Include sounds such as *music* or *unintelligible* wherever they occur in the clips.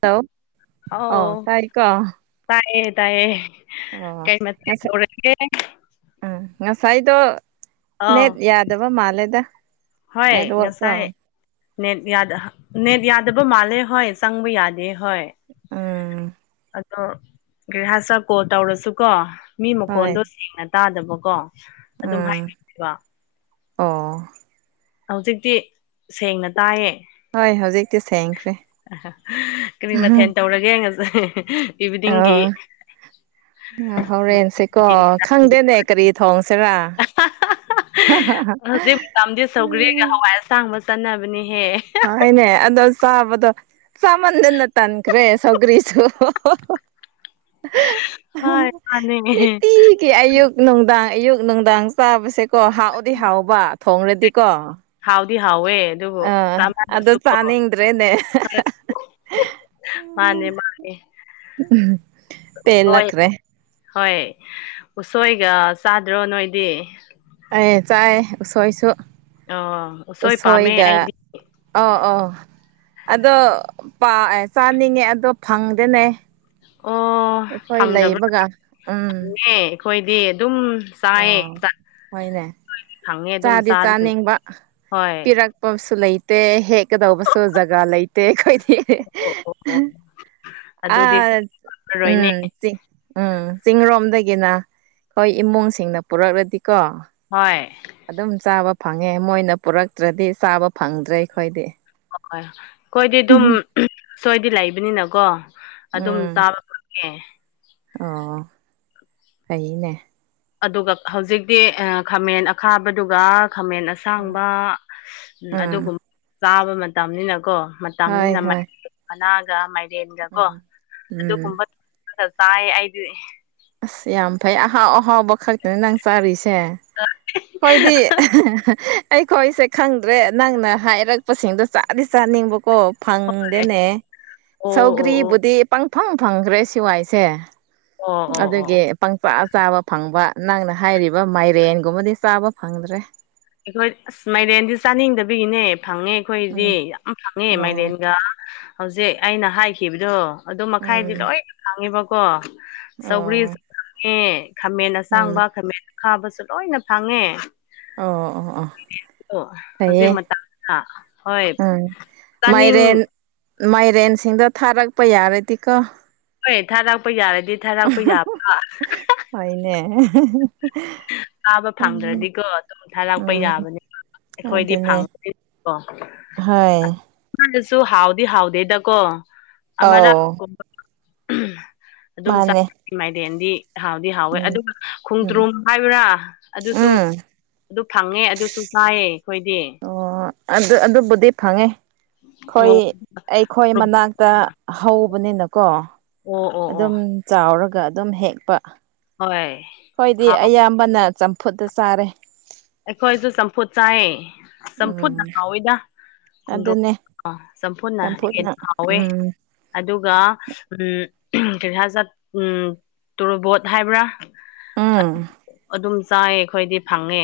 ꯇꯥꯎꯑꯣ ꯑꯥꯎ ꯇꯥꯏꯌꯦ ꯇꯥꯏꯌꯦ ꯑꯣ ꯀꯩ ꯃꯊꯦꯟ ꯉꯁꯥꯏ ꯇꯧꯔꯒꯦ ꯎꯝ ꯉ ꯁꯥꯏꯗꯣ ꯑꯥꯎ ꯅꯦꯠ ꯌꯥꯗꯕ ꯃꯥꯂꯦꯗ ꯍꯣꯏ ꯉꯁꯥꯏ ꯅꯦꯠ ꯅꯦꯠ ꯌꯥꯗꯕ ꯃꯥꯜꯂꯦ ꯍꯣꯏ ꯆꯪꯕ ꯌꯥꯗꯦ ꯍꯣꯏ ꯎꯝ ꯑꯗꯣ ꯀꯔꯤꯍꯥꯥꯁ ꯀꯣꯜ ꯇꯧꯔꯁꯨ ꯀꯣ ꯃꯤ ꯍꯣꯏ ꯃꯈꯣꯟꯗꯣ ꯁꯦꯡꯅ ꯇꯥꯗꯕꯀꯣ ꯑꯗꯨꯝ ꯎꯝ ꯍꯥꯏꯕꯅꯦꯕ ꯑꯣ ꯍꯧꯖꯤꯛꯇꯤ ꯁꯦꯡꯅ ꯇꯥꯏꯌꯦ ꯍꯣꯏ ꯍꯧꯖꯤꯛꯇꯤ ꯁꯦꯡꯈ꯭ꯔꯦ ꯀꯔꯤ ꯃꯊꯦꯜ ꯇꯧꯔꯒꯦ ꯉꯁꯤ ꯏꯕꯤꯅꯤꯡꯒꯤ ꯑ ꯍꯣꯔꯦꯟꯁꯦꯀꯣ ꯈꯪꯗꯦꯅꯦ ꯀꯔꯤ ꯊꯣꯡꯁꯤꯔ ꯍ ꯍꯥ ꯍꯥ ꯍꯧꯖꯤꯛ ꯃꯇꯝꯗꯤ ꯁꯧꯒ꯭ꯔꯤꯒ ꯍꯋꯥꯏ ꯑꯁꯥꯡꯕ ꯆꯥꯅꯕꯅꯦꯍꯦ ꯑ ꯑꯩꯅꯦ ꯑꯗꯣ ꯆꯥꯕꯗꯣ ꯆꯥꯃꯟꯅ ꯇꯥꯟꯈ꯭ꯔꯦ ꯁꯧꯒꯔꯤꯁꯨꯨ ꯍꯣꯏ ꯃꯥꯅꯦ ꯒꯤ ꯑꯌꯨꯛ ꯅꯨꯡꯗꯥꯡ ꯑꯌꯨꯛ ꯅꯨꯡꯗꯥꯡ ꯆꯥꯕꯁꯦꯀꯣ ꯍꯥꯎꯗꯤ ꯍꯥꯎꯕ ꯊꯣꯡꯔꯗꯤꯀꯣ ꯍꯥꯎꯗꯤ ꯍꯥꯎꯋꯦ ꯑꯗꯨꯕꯨ ꯑꯥ ꯑꯗꯣ ꯆꯥꯃꯅꯕꯁꯨ ꯀꯣ ꯆꯥꯅꯤꯡꯗ꯭ꯔꯦꯅꯦ ꯃꯥꯅꯦ ꯃꯥꯅꯦ ꯎꯝꯍꯝ ꯎꯁꯣꯏ ꯄꯦꯜꯂꯈ꯭ꯔꯦ ꯍꯣꯏ ꯎꯁꯣꯏꯒ ꯆꯥꯗ꯭ꯔꯣ ꯅꯣꯏꯗꯤ ꯑꯩ ꯆꯥꯏ ꯎꯁꯣꯏꯁꯨ ꯑꯣ ꯎꯁꯣꯏ ꯄꯥꯝꯃꯦ ꯎꯁꯣꯏꯒ ꯑꯩꯗꯤ ꯑ ꯑꯣ ꯑꯗꯣ ꯄꯥ ꯑꯦ ꯆꯥꯅꯤꯡꯉꯦ ꯑꯗꯣ ꯐꯪꯗꯦꯅꯦ ꯑꯣ ꯑꯩꯈꯣꯏ ꯐꯪꯗꯕ꯭ꯔꯥ ꯂꯩꯕꯒ ꯎꯝ ꯐꯪꯉꯦ ꯑꯈꯣꯏꯗꯤ ꯑꯗꯨꯝ ꯆꯥꯏꯌꯦ ꯑꯣ ꯆꯥꯛ ꯍꯣꯏꯅꯦ ꯐꯪꯉꯦ ꯑꯗꯨꯝ ꯆꯥꯗꯤ ꯆꯥꯗꯣꯏꯅꯤ ꯆꯥꯅꯤꯡꯕ ꯍꯣꯏ ꯄꯤꯔꯛ ꯄꯣꯁꯨ ꯂꯩꯇꯦ ꯍꯦꯛꯀꯗꯧꯕꯁꯨ ꯖꯒꯥ ꯂꯩꯇꯦ ꯑꯈꯣꯏꯗꯤ ꯑꯣ ꯑꯣ ꯑꯣ ꯑ ꯑꯗꯨꯗꯤ ꯐꯪꯉꯔꯣꯏꯅꯦ ꯎꯝ ꯆꯤꯡ ꯎꯝ ꯆꯤꯡꯔꯣꯝꯗꯒꯤꯅ ꯑꯈꯣꯏ ꯏꯃꯨꯡꯁꯤꯡꯅ ꯄꯨꯔꯛꯔꯗꯤꯀꯣ ꯍꯣꯏ ꯑꯗꯨꯝ ꯆꯥꯕ ꯐꯪꯉꯦ ꯃꯣꯏꯅ ꯄꯨꯔꯛꯇ꯭ꯔꯗꯤ ꯆꯥꯕ ꯐꯪꯗ꯭ꯔꯦ ꯑꯈꯣꯏꯗꯤ ꯍꯣꯏ ꯑꯈꯣꯏꯗꯤ ꯑꯗꯨꯝ ꯁꯣꯏꯗꯤ ꯂꯩꯕꯅꯤꯅꯀꯣ ꯑꯗꯨꯝ ꯎꯝ ꯆꯥꯕ ꯐꯪꯉꯦ ꯑꯣ ꯐꯩꯅꯦ ꯑꯗꯨꯒ ꯍꯧꯖꯤꯛꯇꯤ ꯈꯥꯃꯦꯟ ꯑꯈꯥꯕꯗꯨꯒ ꯈꯥꯃꯦꯟ ꯎꯝ ꯑꯁꯥꯡꯕ ꯎꯝ ꯑꯗꯨꯒꯨꯝꯕ ꯆꯥꯕ ꯃꯇꯝꯅꯤꯅꯀꯣ ꯃꯠ ꯍꯣꯏ ꯇꯅꯤꯅ ꯍꯣꯏ ꯃꯅꯥꯒ ꯃꯥꯏꯔꯦꯟꯒ ꯀꯣ ꯎꯝ ꯎꯝ ꯑꯗꯨꯒꯨꯝꯕ ꯑꯗ ꯆꯥꯏ ꯑꯩꯗꯤ ꯑꯁ ꯌꯥꯝ ꯐꯩ ꯑꯍꯥꯎ ꯑꯍꯥꯎꯕ ꯈꯛ ꯅ ꯅꯪ ꯆꯥꯔꯤꯁꯦ ꯈꯣꯏꯗꯤ ꯑꯩꯈꯣꯏ ꯑꯩꯁꯦ ꯈꯪꯗ꯭ꯔꯦ ꯅꯪꯅ ꯍꯥꯏꯔꯛꯄꯁꯤꯡꯗꯣ ꯆꯥꯗꯤ ꯆꯥꯅꯤꯡꯕ ꯀꯣ ꯐꯪꯗꯦꯅꯦ ꯑꯣ ꯑꯣ ꯁꯧꯒ꯭ꯔꯤꯕꯨꯗꯤ ꯄꯪꯐꯪ ꯐꯪꯈ꯭ꯔꯦ ꯁꯤꯋꯥꯏꯁꯦ ꯑꯣ ꯑꯣ ꯑꯣ ꯑꯣ ꯑꯗꯨꯒꯤ ꯄꯪꯆꯥꯥ ꯆꯥꯕ ꯐꯪꯕ ꯅꯪꯅ ꯍꯥꯏꯔꯤꯕ ꯃꯥꯏꯔꯦꯟꯒꯨꯝꯕꯗꯤ ꯆꯥꯕ ꯐꯪꯗ꯭ꯔꯦ ꯑꯩꯈꯣꯏ ꯑꯁ ꯃꯥꯏꯔꯦꯟꯗꯤ ꯆꯥꯅꯤꯡꯗꯕꯤꯒꯤꯅꯦ ꯐꯪꯉꯦ ꯎꯝ ꯑꯩꯈꯣꯏꯗꯤ ꯌꯥꯝ ꯐꯪꯉꯦ ꯑꯣ ꯃꯥꯏꯔꯦꯟꯒ ꯍꯧꯖꯤꯛ ꯑꯩꯅ ꯍꯥꯏꯈꯤꯕꯗꯣ ꯑꯗꯨ ꯃꯈꯥꯏꯗꯤ ꯎꯝ ꯂꯣꯏꯅ ꯈꯥꯡꯉꯤꯕꯀꯣ ꯑꯣ ꯆꯧꯒ꯭ꯔꯤꯁꯨ ꯐꯪꯉꯦ ꯈꯥꯃꯦꯟ ꯎꯝ ꯑꯁꯥꯡꯕ ꯈꯥꯃꯦꯟ ꯈꯥꯕꯁꯨ ꯂꯣꯏꯅ ꯐꯥꯡꯉꯦ ꯑꯣ ꯑꯣ ꯑꯥ ꯍꯧꯖꯤꯛ ꯃꯇꯝꯗ ꯍꯣꯏ ꯎꯝ ꯆꯥꯅꯤꯡ ꯃꯥꯏꯔꯦꯟ ꯃꯥꯏꯔꯦꯟꯁꯤꯡꯗꯣ ꯊꯥꯔꯛꯄ ꯌꯥꯔꯗꯤꯀꯣ ꯍꯣꯏ ꯊꯥꯔꯥꯛꯄ ꯌꯥꯔꯗꯤ ꯊꯥꯔꯥꯛꯄ ꯌꯥꯕ꯭ꯔꯥ ꯍꯣꯏꯅꯦ *inaudible* ꯆꯥꯕ ꯎꯝ ꯐꯪꯗ꯭ꯔꯗꯤꯀꯣ ꯑꯗꯨꯝ ꯊꯥꯔꯛꯄ ꯎꯝ ꯌꯥꯕꯅꯤ ꯑꯩꯈꯣꯏꯗꯤ ꯑꯗꯨꯅꯦ ꯐꯪ ꯑꯣ ꯍꯣꯏ ꯑꯁꯅꯁꯨ ꯍꯥꯎꯗꯤ ꯍꯥꯎꯗꯦꯗꯀꯣ ꯑꯃꯔꯥ ꯑꯧ ꯀꯨꯝꯕ ꯑꯗꯨꯝ ꯆꯥ ꯃꯥꯅꯦ ꯃꯥꯏꯔꯦꯟꯗꯤ ꯍꯥꯎꯗꯤ ꯍꯥꯎꯋꯦ ꯎꯝ ꯑꯗꯨꯒ ꯎꯝ ꯈꯣꯡꯗ꯭ꯔꯨꯝ ꯍꯥꯏꯕ꯭ꯔꯥ ꯑꯗꯨꯁꯨ ꯎꯝ ꯑꯗꯨ ꯐꯪꯉꯦ ꯑꯗꯨꯁꯨ ꯆꯥꯏꯌꯦ ꯑꯩꯈꯣꯏꯗꯤ ꯑꯣ ꯑꯗꯨ ꯑꯗꯨꯕꯨꯗꯤ ꯐꯪꯉꯦ ꯑꯣ ꯑꯩꯈꯣꯏ ꯑꯩꯈꯣꯏ ꯃꯅꯥꯛꯇ ꯍꯧꯕꯅꯤꯅꯀꯣ ꯑꯣ ꯑꯣ ꯑꯣ ꯑꯗꯨꯝ ꯆꯥꯎꯔꯒ ꯑꯗꯨꯝ ꯍꯦꯛꯄ ꯍꯣꯏ ꯈꯣꯏꯗꯤ ꯍꯥꯎ ꯑꯌꯥꯝꯕ ꯕꯅ ꯆꯝꯐꯨꯠꯇ ꯆꯥꯔꯦ ꯑꯩꯈꯣꯏꯁꯨ ꯆꯝꯐꯨꯠ ꯆꯥꯏꯌꯦ ꯆꯝꯐꯨꯅ ꯎꯝ ꯍꯥꯎꯋꯦꯗ ꯈꯣꯡ ꯑꯗꯨꯅꯦ ꯆꯝꯐꯨꯅ ꯆꯝꯐꯨꯠꯅ ꯍꯦꯟꯅ ꯍꯥꯎꯋꯦ ꯎꯝ ꯑꯗꯨꯒ ꯎꯝ ꯀꯔꯤ ꯍꯥꯏꯠ ꯎꯝ ꯇꯣꯔꯕꯣꯠ ꯍꯥꯏꯕ꯭ꯔꯥ ꯎꯝ ꯑꯗꯨꯝ ꯆꯥꯏ ꯑꯩꯈꯣꯏꯗꯤ ꯐꯪꯉꯦ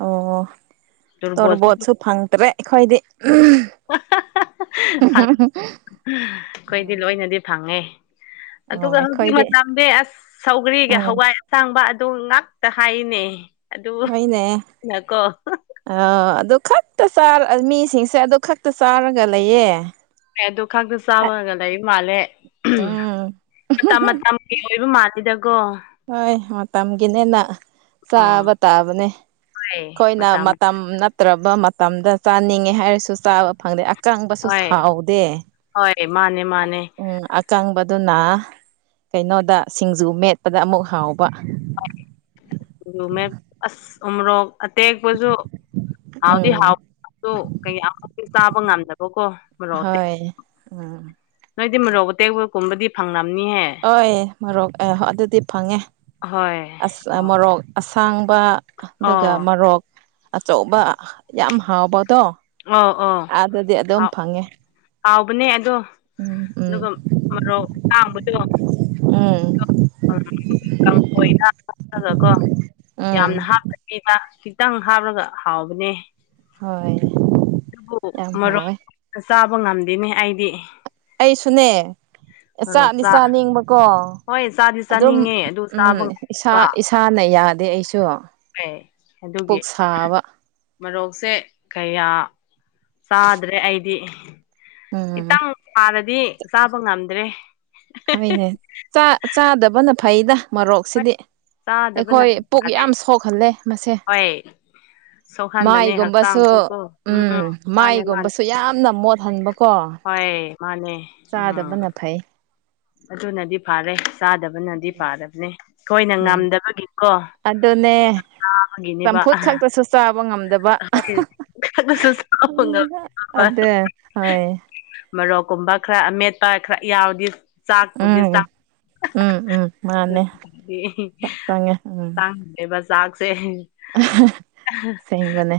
ꯑꯣ ꯇꯨꯔꯕꯣꯠ ꯇꯣꯔꯕꯣꯠꯁꯨ ꯐꯪꯗ꯭ꯔꯦ ꯑꯩꯈꯣꯏꯗꯤ ꯑꯩꯈꯣꯏꯗꯤ ꯎꯝ ꯂꯣꯏꯅꯗꯤ ꯐꯪꯉꯦ ꯑꯣ ꯑꯗꯨꯒ ꯍꯧꯖꯤꯛ ꯑꯩꯈꯣꯏꯗꯤ ꯃꯇꯝꯗꯤ ꯑꯁ ꯁꯧꯒ꯭ꯔꯤꯒ ꯎꯝ ꯍꯋꯥꯏ ꯑꯁꯥꯡꯕ ꯑꯗꯨ ꯉꯥꯛꯇ ꯍꯥꯏꯔꯤꯅꯦ ꯑꯗꯨ ꯍꯣꯏꯅꯦ ꯅꯀꯣ ꯑ ꯑꯗꯨ ꯈꯛꯇ ꯆꯥꯔ ꯃꯤꯁꯤꯡꯁꯦ ꯑꯗꯨ ꯈꯛꯇ ꯆꯥꯔꯒ ꯂꯩꯌꯦ ꯑꯗꯨ ꯈꯇ ꯆꯥꯕꯒ ꯂꯩ ꯃꯥꯜꯂꯦ ꯎꯝ ꯃꯇꯝ ꯃꯇꯝ ꯃꯤꯑꯣ ꯑꯣꯏꯕ ꯃꯥꯇꯦꯗꯀꯣ ꯍꯣꯏ ꯃꯇꯝꯒꯤꯅꯦꯅ ꯎꯝ ꯆꯥꯕ ꯇꯥꯕꯅꯦ ꯑꯩꯈꯣꯏꯅ ꯃꯇꯝ ꯅꯠꯇ꯭ꯔꯕ ꯃꯇꯝꯗ ꯆꯥꯅꯤꯡꯉꯦ ꯍꯥꯏꯔꯁꯨ ꯆꯥꯕ ꯐꯪꯗꯦ ꯑꯀꯪꯕꯁꯨ ꯍꯣꯏ ꯍꯥꯎꯗꯦ ꯍꯣꯏ ꯃꯥꯅꯦ ꯃꯥꯅꯦ ꯎꯝ ꯑꯀꯪꯕꯗꯨꯅ ꯀꯩꯅꯣꯗ ꯁꯤꯡꯖꯨ ꯃꯦꯠꯄꯗ ꯑꯃꯨꯛ ꯍꯥꯎꯕ ꯑꯁ ꯎꯃꯔꯣ ꯑꯇꯦꯛ ꯄꯁꯨ ꯍꯥꯎꯗꯤ ꯎꯝ ꯍꯥꯎ ꯀꯩ ꯌꯥꯝꯅꯗꯤ ꯆꯥꯕ ꯉꯝꯗꯕꯀꯣ ꯃꯔꯣꯛ *unintelligible* *inaudible* ꯎꯝ ꯅꯣꯏꯗꯤ ꯃꯣꯔꯣꯛ ꯑꯇꯦꯛꯄ ꯀꯨꯝꯕꯗꯤ ꯐꯪꯂꯝꯅꯤꯍꯦ ꯍ ꯃꯣꯔꯣꯛ ꯑ ꯑꯗꯨꯗꯤ ꯐꯪꯉꯦ ꯍꯣꯏ ꯑ ꯑꯣ ꯃꯣꯔꯣꯛ ꯑꯁꯥꯡꯕ ꯑꯗꯨꯒ ꯑꯣ ꯃꯣꯔꯣꯛ ꯑꯆꯧꯕ ꯌꯥꯝ ꯍꯥꯎꯕꯗꯣ ꯑ ꯑꯥꯗꯗꯤ ꯑꯗꯨꯝ ꯑꯣ ꯐꯪꯉꯦ ꯍꯥꯎꯕꯅꯦ ꯑꯗꯣ ꯎꯝ ꯎꯝ ꯑꯗꯨꯒ ꯃꯔꯣꯛꯁꯥꯡꯕꯗꯣ ꯎꯝ ꯎꯝ ꯀꯥꯝꯐꫭꯏꯗꯒꯀꯣ ꯎꯝ ꯌꯥꯝꯅ ꯍꯥꯞꯄꯅꯦꯕ ꯈꯤꯇꯪ ꯍꯥꯞꯂꯒ ꯍꯥꯎꯕꯅꯦ ꯍꯣꯏ ꯑꯗꯨꯕꯨ ꯌꯥꯝ ꯃꯔꯣꯟ ꯍꯥꯎꯋꯦ ꯆꯥꯕ ꯉꯝꯗꯦꯅꯦ ꯑꯩꯗꯤ ꯑꯩꯁꯨꯅꯦ ꯃꯔꯣꯛ ꯆꯥꯗꯤ ꯆꯥ ꯆꯥꯅꯤꯡꯕꯀꯣ ꯍꯣꯏ ꯆꯥꯗꯤ ꯑꯗꯨꯝ ꯆꯥꯅꯤꯡꯉꯦ ꯑꯗꯨ ꯎꯝ ꯆꯥꯕ ꯏꯁꯥ ꯉꯝꯗꯕ ꯏꯁꯥꯅ ꯌꯥꯗꯦ ꯑꯩꯁꯨ ꯑꯦ ꯑꯗꯨꯒꯤ ꯄꯨꯛ ꯁꯥꯕ ꯃꯔꯣꯛꯁꯦ ꯀꯌꯥ ꯆꯥꯗ꯭ꯔꯦ ꯑꯩꯗꯤ ꯎꯝ ꯈꯤꯇꯪ ꯁꯥꯔꯗꯤ ꯆꯥꯕ ꯉꯝꯗ꯭ꯔꯦ ꯍꯣꯏꯅꯦ ꯆꯥꯗꯕꯅ ꯐꯩꯗ ꯍꯣꯏ ꯃꯣꯔꯣꯛꯁꯤꯗꯤ ꯆꯥꯗꯕꯅ ꯑꯩꯈꯣꯏ ꯄꯨꯛ ꯐꯔꯦ ꯌꯥꯝ ꯁꯣꯛꯍꯜꯂꯦ ꯃꯁꯦ ꯍꯣꯏ ꯁꯣꯛꯍꯟꯕꯅꯦ ꯃꯥꯏꯒꯨꯝꯕꯁꯨ ꯍꯛꯆꯥꯡꯁꯨ ꯀꯣ ꯎꯝ ꯃꯥꯅꯦ ꯃꯥꯏꯒꯨꯝꯕꯁꯨ ꯌꯥꯝꯅ ꯃꯣꯠꯍꯟꯕꯀꯣ ꯍꫭꯏ ꯃꯥꯅꯦ ꯎꯝ ꯆꯥꯗꯕꯅ ꯐꯩ ꯑꯗꯨꯅꯗꯤ ꯐꯥꯔꯦ ꯆꯥꯗꯕ ꯕꯅꯗꯤ ꯐꯕꯅꯦ ꯑꯩꯈꫭꯏꯅ ꯎꯝ ꯉꯝꯗꯕꯒꯤꯀꯣ ꯑꯗꯨꯅꯦ ꯆꯝꯐꯨꯠ ꯈꯛꯇꯁꯨ ꯆꯥꯕ ꯉꯝꯗꯕ *unintelligible* *unintelligible* *unintelligible* ꯑꯗꯨ ꯍꫭꯏ ꯃꯔꯣꯛ ꯃꯔꯣꯛꯀꯨꯝꯕ ꯈꯔ ꯑꯃꯦꯠꯄ ꯈꯔ ꯌꯥꯎꯔꯗꯤ ꯆꯥꯛꯄꯨꯗꯤ ꯎꯝ ꯆꯥꯛ ꯎꯝ ꯎꯝ ꯃꯥꯅꯦ ꯆꯥꯛ ꯆꯪꯉꯦ ꯎꯝ *unintelligible* *unintelligible* ꯆꯥꯛꯁꯦ ꯑꯁꯦꯡꯕꯅꯦ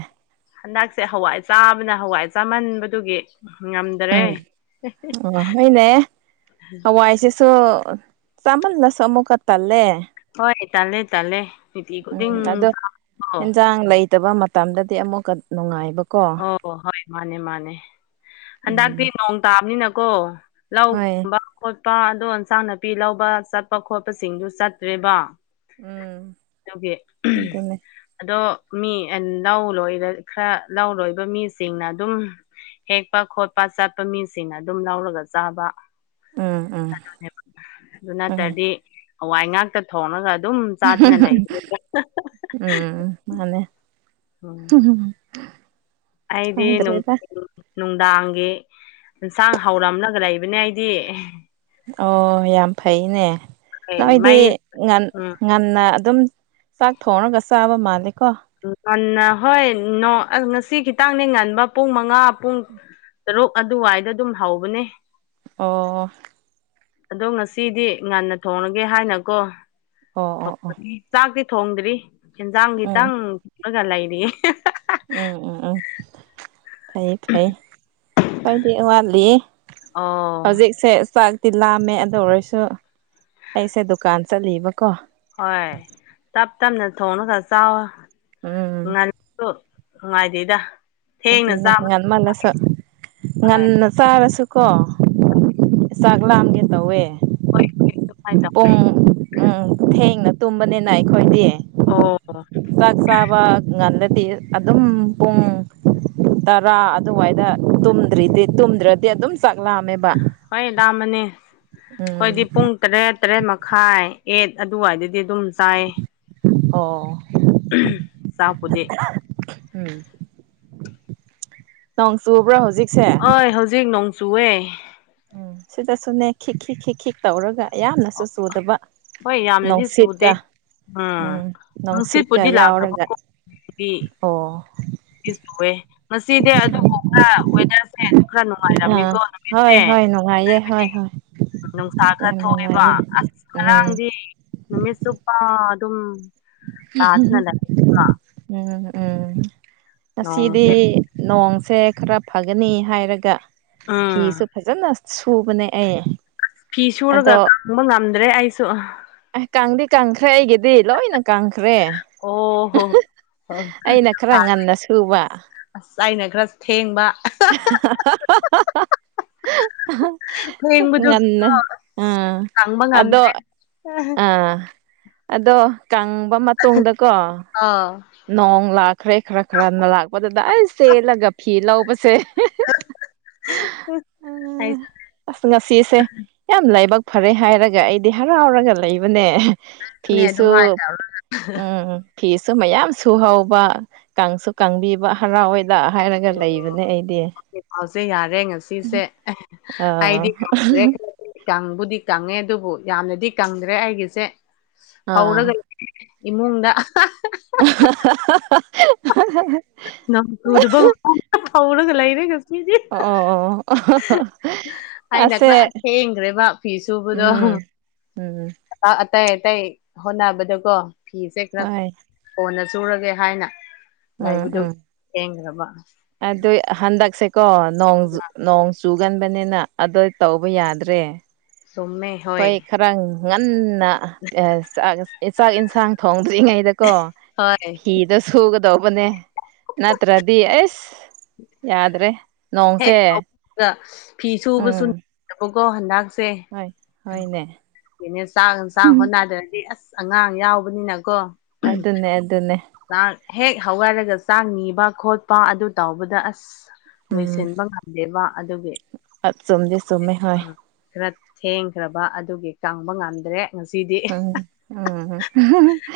ꯍꯟꯗꯛꯁꯦ ꯍꯋꯥꯏ ꯆꯥꯕꯅ ꯍꯋꯥꯏ ꯆꯥꯃꯟꯕꯗꯨꯒꯤ ꯉꯝꯗꯔꯦ ꯑꯩꯅꯦ ꯍꯋꯥꯏꯁꯤꯁꯨ ꯆꯥꯃꯜꯂꯁꯨ ꯑꯃꯨꯛꯀ ꯇꯜꯂꯦ ꯍꯣꯏ ꯇꯥꯂꯦꯇꯥꯂꯦ ꯎꯝ ꯑꯗꯣ ꯑꯦꯟꯖꯥꯡ ꯂꯩꯇꯕ ꯃꯇꯝꯗꯗꯤ ꯑꯃꯨꯛꯀ ꯅꯨꯡꯉꯥꯏꯕꯀꯣ ꯑꯣ ꯍꯣꯏ ꯃꯥꯅꯦ ꯃꯥꯅꯦ ꯍꯟꯗꯛꯇꯤ ꯎꯝ ꯅꯣꯡ ꯇꯥꯕꯅꯤꯅꯀꯣ ꯍꯣꯏ ꯂꯧꯒꯨꯝꯕ ꯈꯣꯠꯄ ꯑꯗꯣ ꯏꯟꯁꯥꯡ ꯅꯥꯄꯤ ꯂꯧꯕ ꯆꯠꯄ ꯈꯣꯠꯄꯁꯤꯡꯗꯨ ꯆꯠꯇ꯭ꯔꯦꯕ ꯎꯝ ꯦ ꯑꯗꯨꯅꯦ *inaudible* ꯑꯗꯣ ꯃꯤ ꯂꯧ ꯂꯣꯏꯔ ꯈꯔ ꯂꯧ ꯂꯣꯏꯕ ꯃꯤꯁꯤꯡꯅ ꯑꯗꯨꯝ ꯍꯦꯛꯄ ꯈꯣꯠꯄ ꯆꯠꯄ ꯃꯤꯁꯤꯡꯅ ꯑꯗꯨꯝ ꯂꯧꯔꯒ ꯆꯥꯕ ꯎꯝ ꯎꯝ ꯑꯗꯨꯅꯦꯕ ꯑꯗꯨ ꯍꯣꯏ ꯅꯠꯇ꯭ꯔꯗꯤ ꯍꯋꯥꯏ ꯉꯥꯛꯇ ꯊꯣꯡꯉꯒ ꯑꯗꯨꯝ ꯆꯥꯗꯅ ꯂꯩ ꯎꯝ ꯃꯥꯅꯦ *inaudible* ꯑꯩꯗꯤ ꯅꯨ ꯈꯪꯗ꯭ꯔꯦꯗ ꯅꯨꯡꯗꯥꯡꯒꯤ ꯌꯦꯟꯁꯥꯡ ꯍꯧꯔꯝꯂꯒ ꯂꯩꯕꯅꯦ ꯑꯩꯗꯤ ꯑꯣ ꯌꯥꯝ ꯐꯩꯅꯦ ꯅꯣꯏꯗꯤ ꯃꯩ ꯉꯟ ꯎꯝ ꯉꯟꯅ ꯑꯗꯨꯝ ꯆꯥꯛ ꯊꯣꯡꯔꯒ ꯆꯥꯕ ꯃꯥꯜꯂꯦ ꯀꯣ ꯉꯟꯅ ꯍꯣꯏ ꯅꯣ ꯉꯁꯤ ꯈꯤꯇꯪꯅꯦ ꯉꯟꯕ ꯄꯨꯡ ꯃꯉꯥ ꯄꯨꯡ ꯇꯔꯨꯛ ꯑꯗꯨꯋꯥꯏꯗ ꯑꯗꯨꯝ ꯍꯧꯕꯅꯦ ꯑꯣ ꯑꯗꯣ ꯉꯁꯤꯗꯤ ꯉꯟꯅ ꯊꯣꯡꯂꯒꯦ ꯍꯥꯏꯅꯀꯣ ꯑꯣ ꯑꯣ ꯑꯣ ꯆꯥꯛꯇꯤ ꯊꯣꯡꯗ꯭ꯔꯤ ꯍꯦꯟꯖꯥꯡ ꯎꯝ ꯈꯤꯇꯪ ꯊꯣꯡꯂꯒ ꯂꯩꯔꯤꯌꯦ ꯎꯝ ꯎꯝ ꯎꯝ ꯐꯩꯌꯦ ꯐꯩ ꯑꯩꯗꯤ ꯋꯥꯠꯂꯤꯌꯦ ꯑꯣ ꯍꯧꯖꯤꯛ ꯁꯦ ꯆꯥꯛ ꯇꯤ ꯂꯥꯝꯃꯦ ꯑꯗꯨ ꯑꯣꯏꯔꯁꯨ ꯑꯩꯁꯦ ꯗꯨꯀꯥꯟ ꯆꯠꯂꯤꯕꯀꯣ ꯍꯣꯏ ꯆꯥꯛ ꯉꯟꯅ ꯊꯣꯡꯅ ꯈꯔ ꯆꯥꯎ ꯎꯝ ꯉ *inaudible* ꯑꯗꯣ ꯅꯨꯡꯉꯥꯏꯗꯦꯗ ꯊꯦꯡꯅ ꯑꯗꯨꯅꯦ ꯆꯥꯕ ꯉꯟꯃꯜꯂꯁꯨ ꯍꯣꯏ ꯉꯟꯅ ꯆꯥꯔꯁꯨꯀꯣ *unintelligible* ꯆꯥꯛ ꯂꯥꯝꯒꯦ ꯇꯧꯋꯦ ꯍꯣꯏ ꯍꯣꯏ ꯑꯗꯨꯃꯥꯏꯅ ꯇꯧꯋꯦ ꯄꯨꯡ ꯎꯝ ꯊꯦꯡꯅ ꯇꯨꯝꯕꯅꯤꯅ ꯑꯩꯈꯣꯏꯗꯤ ꯑꯣ ꯆꯥꯛ ꯆꯥꯕ ꯉꯟꯗꯗꯤ ꯑꯗꯨꯝ ꯄꯨꯡ ꯇꯔꯥ ꯑꯗꯨꯋꯥꯏꯗ ꯇꯨꯝꯗ꯭ꯔꯤꯗꯤ ꯇꯨꯝꯗ꯭ꯔꯗꯤ ꯑꯗꯨꯝ ꯆꯥꯛ ꯂꯥꯝꯃꯦꯕ ꯍꯣꯏ ꯂꯥꯝꯕꯅꯦ ꯑꯩꯈꯣꯏꯗꯤ ꯎꯝ ꯄꯨꯡ ꯇꯔꯦꯠ ꯇꯔꯦꯠ ꯃꯈꯥꯏ ꯑꯦꯠ ꯑꯗꯨꯋꯥꯏꯗꯗꯤ ꯑꯗꯨꯝ ꯆꯥꯏꯌꯦ ꯑꯣ ꯆꯥꯛꯄꯨꯗꯤ ꯎꯝ ꯇꯪ ꯆꯨꯕ꯭ꯔꯥ ꯍꯧꯖꯤꯛꯁꯦ ꯍꯣꯏ ꯍꯧꯖꯤꯛ ꯅꯣꯡ ꯆꯨꯑꯦ ꯎꯝ ꯁꯤꯗ ꯁꯨꯅꯦ ꯈꯤꯛ ꯈꯤꯛ ꯇꯧꯔꯒ ꯌꯥꯝꯅꯁꯨ ꯆꯨꯗꯕ ꯍꯣꯏ ꯌꯥꯝꯅꯗꯤ ꯆꯨꯗꯦ ꯅꯨꯡꯁꯤꯠꯀ ꯎꯝ ꯅꯨꯡꯁꯤꯠꯀ ꯌꯥꯎꯔꯒ ꯎ *inaudible* ꯑꯣ ꯑꯦ ꯉꯁꯤꯗꯤ ꯑꯗꯨꯕꯨ ꯈꯔ ꯋꯦꯗꯔꯁꯦ ꯈ꯭ꯔ ꯑꯥ ꯅꯨꯡꯉꯥꯏꯔꯝꯃꯦꯀꯣ ꯍꯣꯏ ꯅꯨꯡꯗꯤꯟꯁꯦ ꯍꯣꯏ ꯅꯨꯡꯉꯥꯏꯌꯦ ꯍꯥꯏꯕꯗꯤ ꯍꯣꯏ ꯍꯣꯏ ꯅꯨꯡꯁꯥ ꯈꯔ ꯌꯥꯝ ꯊꯣꯛꯑꯦꯕ ꯅꯨꯡꯉꯥꯏꯌꯦ ꯑꯁ ꯎꯝ ꯉꯔꯥꯡꯗꯤ ꯅꯨꯃꯤꯠ ꯆꯨꯞꯄ ꯑꯗꯨꯝ ꯇꯥꯗꯅ ꯂꯩꯕ ꯎꯝ ꯎꯝ ꯉꯁꯤꯗꯤ ꯅꯣꯡꯁꯦ ꯅꯣꯡꯁꯦ ꯈꯔ ꯐꯒꯅꯤ ꯍꯥꯏꯔꯒ ꯎꯝ ꯐꯤꯁꯨ ꯐꯖꯅ ꯁꯨꯕꯅꯦ ꯑꯩ ꯐꯤ ꯁꯨꯔꯒ ꯑꯗꯣ ꯀꯪꯕ ꯉꯝꯗ꯭ꯔꯦ ꯑꯩꯁꯨ ꯑꯦ ꯀꯪꯗꯤ ꯀꯪꯈ꯭ꯔꯦ ꯑꯩꯒꯤꯗꯤ ꯂꯣꯏꯅ ꯀꯪꯈ꯭ꯔꯦ ꯑꯣ ꯍꯣꯢ ꯍꯣꯢ ꯑꯩꯅ ꯈꯔ ꯍꯥ ꯉꯟꯅ ꯁꯨꯕ ꯑꯩꯅ ꯈꯔ ꯊꯦꯡꯕ ꯉꯟꯅ ꯊꯦꯡꯕꯗꯨꯒꯤꯀꯣ ꯑꯁ ꯑꯥ ꯈꯥꯡꯕ ꯑꯗꯣ ꯉꯝꯗ꯭ꯔꯦ ꯑꯥ ꯑꯗꯣ ꯀꯪꯕ ꯃꯇꯨꯡꯗꯀꯣ ꯑꯥ ꯅꯣꯡ ꯂꯥꯛꯈ꯭ꯔꯦ ꯈꯔ ꯈꯔꯅ ꯂꯥꯛꯄꯗꯨꯗ ꯑꯩ ꯆꯦꯜꯂꯒ ꯐꯤ ꯂꯧꯕꯁꯦ ꯑ ꯉꯁꯤꯁꯦ ꯌꯥꯝ ꯂꯥꯏꯕꯛ ꯐꯔꯦ ꯍꯥꯏꯔꯒ ꯑꯩꯗꯤ ꯍꯔꯥꯎꯔꯒ ꯂꯩꯕꯅꯦ ꯐꯤꯁꯨ ꯑꯗꯨꯝ ꯍꯥꯏꯅ ꯎꯝꯝ ꯐꯤꯁꯨ ꯃꯌꯥꯝ ꯁꯨꯍꯧꯕ ꯀꯥꯡꯁꯨ ꯀꯥꯡꯕꯤꯕ ꯍꯔꯥꯎꯋꯏ ꯗꯥꯛ ꯍꯥꯏꯔꯒ ꯂꯩꯕꯅꯦ ꯑꯩꯗꯤ ꯄꯥꯎꯁꯦ ꯌꯥꯔꯦ ꯉꯁꯤꯁꯦ ꯑꯥ ꯑꯩꯗꯤꯦ ꯀꯪꯕꯨꯗꯤ ꯀꯪꯉꯦ ꯑꯗꯨꯕꯨ ꯌꯥꯝꯅꯗꯤ ꯀꯪꯗ꯭ꯔꯦ ꯑꯩꯒꯤꯁꯦ ꯑꯥ ꯍꯧꯔꯒ ꯏꯃꯨꯡꯗ *unintelligible* ꯅꯪ ꯇ ꯑꯗꯨꯕꯔꯒ ꯂ ꯂꯩꯔꯒ ꯑꯣ ꯑꯣ ꯑꯣ ꯑꯩꯅ ꯈꯔ ꯑꯁꯦ ꯊꯦꯡꯈ꯭ꯔꯦꯕ ꯐꯤ ꯁꯨꯕꯗꯣ ꯎꯝ ꯎꯝ ꯕꯛ ꯑꯇꯩ ꯑꯇꯩ ꯍꯣꯠꯅꯕꯗꯀꯣ ꯐꯤꯁꯦ ꯈꯔ ꯍꯣꯏ ꯀꯣꯟꯅ ꯆꯨꯔꯒꯦ ꯍꯥꯏꯅ ꯂꯥꯏꯕꯨꯗꯨ ꯌꯦꯡꯈ꯭ꯔꯕ ꯑꯗ ꯍꯟꯗꯛꯁꯦꯀꯣ ꯅꯣꯡꯖ ꯅꯣꯡ ꯆꯨꯒꯟꯕꯅꯤꯅ ꯑꯗꯨꯗ ꯇꯧꯕ ꯌꯥꯗ꯭ꯔꯦ ꯁꯨꯝꯃꯦ ꯑꯩꯈꯣꯏ ꯈꯔ ꯉꯟꯅꯥꯛ ꯆꯥꯛ ꯏꯟꯁꯥꯡ ꯊꯣꯡꯗ꯭ꯔꯤꯉꯩꯗ ꯀꯣ ꯍꯣꯏ ꯐꯗ ꯁꯨꯒꯗꯧꯕꯅꯦ ꯅꯠꯇ꯭ꯔꯗꯤ ꯑꯩꯁ ꯌꯥꯗ꯭ꯔꯦ ꯍꯦꯛ ꯅꯣꯡꯁꯦ ꯍꯧꯕꯒ ꯐꯤ ꯁꯨꯕꯁꯨ ꯎꯝ ꯅꯕꯀꯣ ꯍꯟꯗꯛ ꯍꯣꯏ ꯍꯣꯏꯅꯦ ꯁꯦꯩꯅ ꯆꯥꯛꯟ ꯆꯥꯡ ꯍꯣꯠꯅꯗ꯭ꯔꯗꯤ ꯑꯁ ꯑꯉꯥꯡ ꯌꯥꯎꯕꯅꯤꯅꯀꯣ ꯑꯗꯨꯟꯅꯦ ꯑꯗꯨꯟꯅꯦ ꯆꯥꯛ ꯍꯦꯛ ꯍꯋꯥꯔꯒ ꯆꯥꯛ ꯅꯤꯕ ꯈꯣꯠꯄ ꯑꯗꯨ ꯇꯥꯎꯧꯕꯗ ꯑꯁ ꯂꯣꯏꯁꯤꯟꯕ ꯉꯝꯗꯦꯕ ꯑꯗꯨꯒꯤ ꯑ ꯆꯣꯨꯝꯗꯦ ꯆꯣꯨꯝꯃꯦ ꯍꯣꯏ ꯎꯝ ꯈꯔ ꯊꯦꯡꯈ꯭ꯔꯕ ꯑꯗꯨꯒꯤ ꯀꯪꯕ ꯉꯝꯗ꯭ꯔꯦ ꯉꯁꯤꯗꯤ ꯎꯝ ꯎꯝ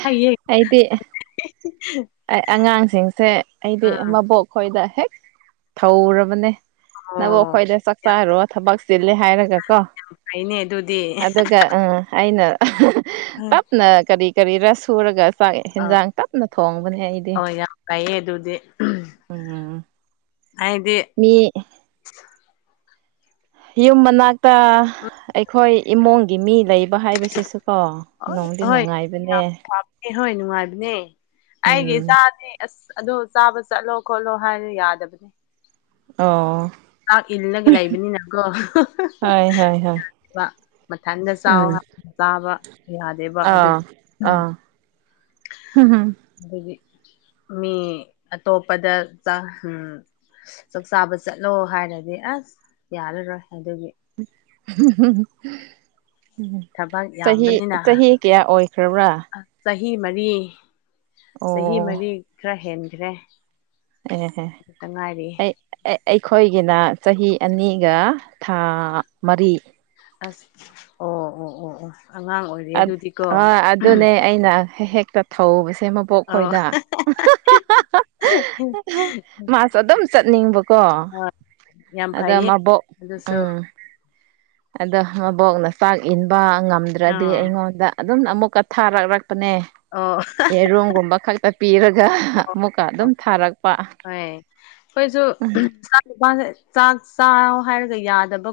ꯍꯌꯦꯡ ꯑꯗꯤ ꯑꯩ ꯑꯉꯥꯡꯁꯤꯡꯁꯦ ꯑꯩꯗꯤ ꯎꯝ ꯃꯕꯣꯛ ꯈꯣꯏꯗ ꯍꯦꯛ ꯊꯧꯔꯕꯅꯦ ꯅꯕꯨ ꯑꯣ ꯑꯩꯈꯣꯏꯗ ꯆꯥꯛ ꯌꯥꯝ ꯆꯥꯔꯣ ꯊꯕꯛ ꯆꯜꯂꯦ ꯍꯥꯏꯔꯒ ꯀꯣ ꯐꯩꯅꯦ ꯑꯗꯨꯗꯤ ꯑꯗꯨꯒ ꯑꯥ ꯑꯩꯅ ꯎꯝ ꯇꯞꯅ ꯀꯔꯤ ꯀꯔꯤꯔ ꯁꯨꯔꯒ ꯆꯥꯛ ꯏꯟꯖꯥꯡ ꯇꯞꯅ ꯊꯣꯡꯕꯅꯦ ꯑꯩꯗꯤ ꯍ ꯌꯥꯝ ꯐꯩꯌꯦ ꯑꯗꯨꯗꯤ ꯎꯝ ꯍꯥꯏꯗꯤ ꯃꯤ ꯌꯨꯝ ꯃꯅꯥꯛꯇ ꯑꯩꯈꯣꯏ ꯏꯃꯨꯡꯒꯤ ꯃꯤ ꯂꯩꯕ ꯍꯥꯏꯕꯁꯤꯁꯨꯀꯣ ꯅꯅꯨꯡꯗꯤ ꯅꯨꯡꯉꯥꯏꯕꯅꯦ ꯑꯦ ꯍꯣꯏ ꯅꯨꯡꯉꯥꯏꯕꯅꯦ ꯑꯩꯒꯤ ꯎꯝ ꯏꯆꯥꯅꯦ ꯑꯁ ꯑꯗꯣ ꯆꯥꯕ ꯆꯠꯂꯣ ꯈꯣꯠꯂꯣ ꯍꯥꯏꯅ ꯌꯥꯗꯕꯅꯦ ꯑ ꯆꯥꯛ ꯏꯜꯂꯒ ꯂꯩꯕꯅꯤꯅꯀꯣ ꯍꯣꯏ ꯍꯣꯏ ꯍꯣꯏ ꯃꯊꯟꯗ ꯆꯥꯎ ꯎꯝ ꯇꯥꯕ ꯌꯥꯗꯦꯕ ꯑꯗꯨ ꯑꯥ ꯍꯝ ꯍꯝ ꯑꯗꯨꯗꯤ ꯃꯤ ꯑꯇꯣꯞꯄꯗꯝ ꯆꯥꯛꯆꯥꯥꯕ ꯆꯠꯂꯣ ꯍꯥꯏꯔꯗꯤ ꯑꯁ ꯌꯥꯔꯔꯣꯏ ꯑꯗꯨꯒꯤ ꯎꯝ ꯊꯕꯛ ꯆꯍꯤ ꯌꯥꯝꯕꯅꯤꯅ ꯆꯍꯤ ꯀꯌꯥ ꯑꯣꯏꯈ꯭ꯔꯕ꯭ꯔꯥ ꯆꯍꯤ ꯃꯔꯤ ꯆꯍꯤ ꯑꯣ ꯃꯔꯤ ꯈꯔ ꯍꯦꯟꯈ꯭ꯔꯦ ꯑꯩꯅꯅꯦ ꯑꯗꯨꯇ ꯉꯥꯏꯔꯤ ꯑꯩ ꯑꯩꯈꯣꯏꯒꯤꯅ ꯆꯍꯤ ꯑꯅꯤꯒ ꯊꯥ ꯃꯔꯤ ꯑꯁ ꯑꯣ ꯑꯣ ꯑꯣ ꯑꯣ ꯑꯉꯥꯡ ꯑꯣꯏꯔꯤ ꯑꯗꯨꯗꯤꯀꯣ ꯑ ꯑꯗꯨꯅꯦ ꯑꯩꯅ ꯍꯦꯛꯇ ꯊꯧꯕꯁꯦ ꯄꯣꯛ ꯑꯣ ꯈꯣꯏꯗ ꯃꯥꯁꯨ ꯑꯗꯨꯝ ꯆꯠꯅꯤꯡꯕꯀꯣ ꯌꯥꯝ ꯑꯗ ꯐꯩꯌꯦ ꯃꯕꯣ ꯑꯗꯨꯁꯨ ꯎꯝ ꯑꯗꯣ ꯃꯕꯣꯛꯅ ꯆꯥꯛ ꯏꯟꯕ ꯉꯝꯗ꯭ꯔꯗꯤ ꯑꯥ ꯑꯩꯉꯣꯟꯗ ꯑꯗꯨꯝ ꯑꯃꯨꯛꯀ ꯊꯥꯔꯛꯂꯛꯄꯅꯦ ꯑꯣ ꯌꯦꯔꯨꯝꯒꯨꯝꯕ ꯈꯛꯇ ꯄꯤꯔꯒ ꯑꯣ ꯑꯃꯨꯛꯀ ꯑꯗꯨꯝ ꯑꯣ ꯊꯥꯔꯛꯄ ꯍꯣꯏ ꯑꯩꯈꯣꯏꯁꯨ ꯆꯥꯛꯄꯥ ꯆꯥꯛ ꯆꯥꯔ ꯍꯥꯏꯔꯒ ꯌꯥꯗꯕ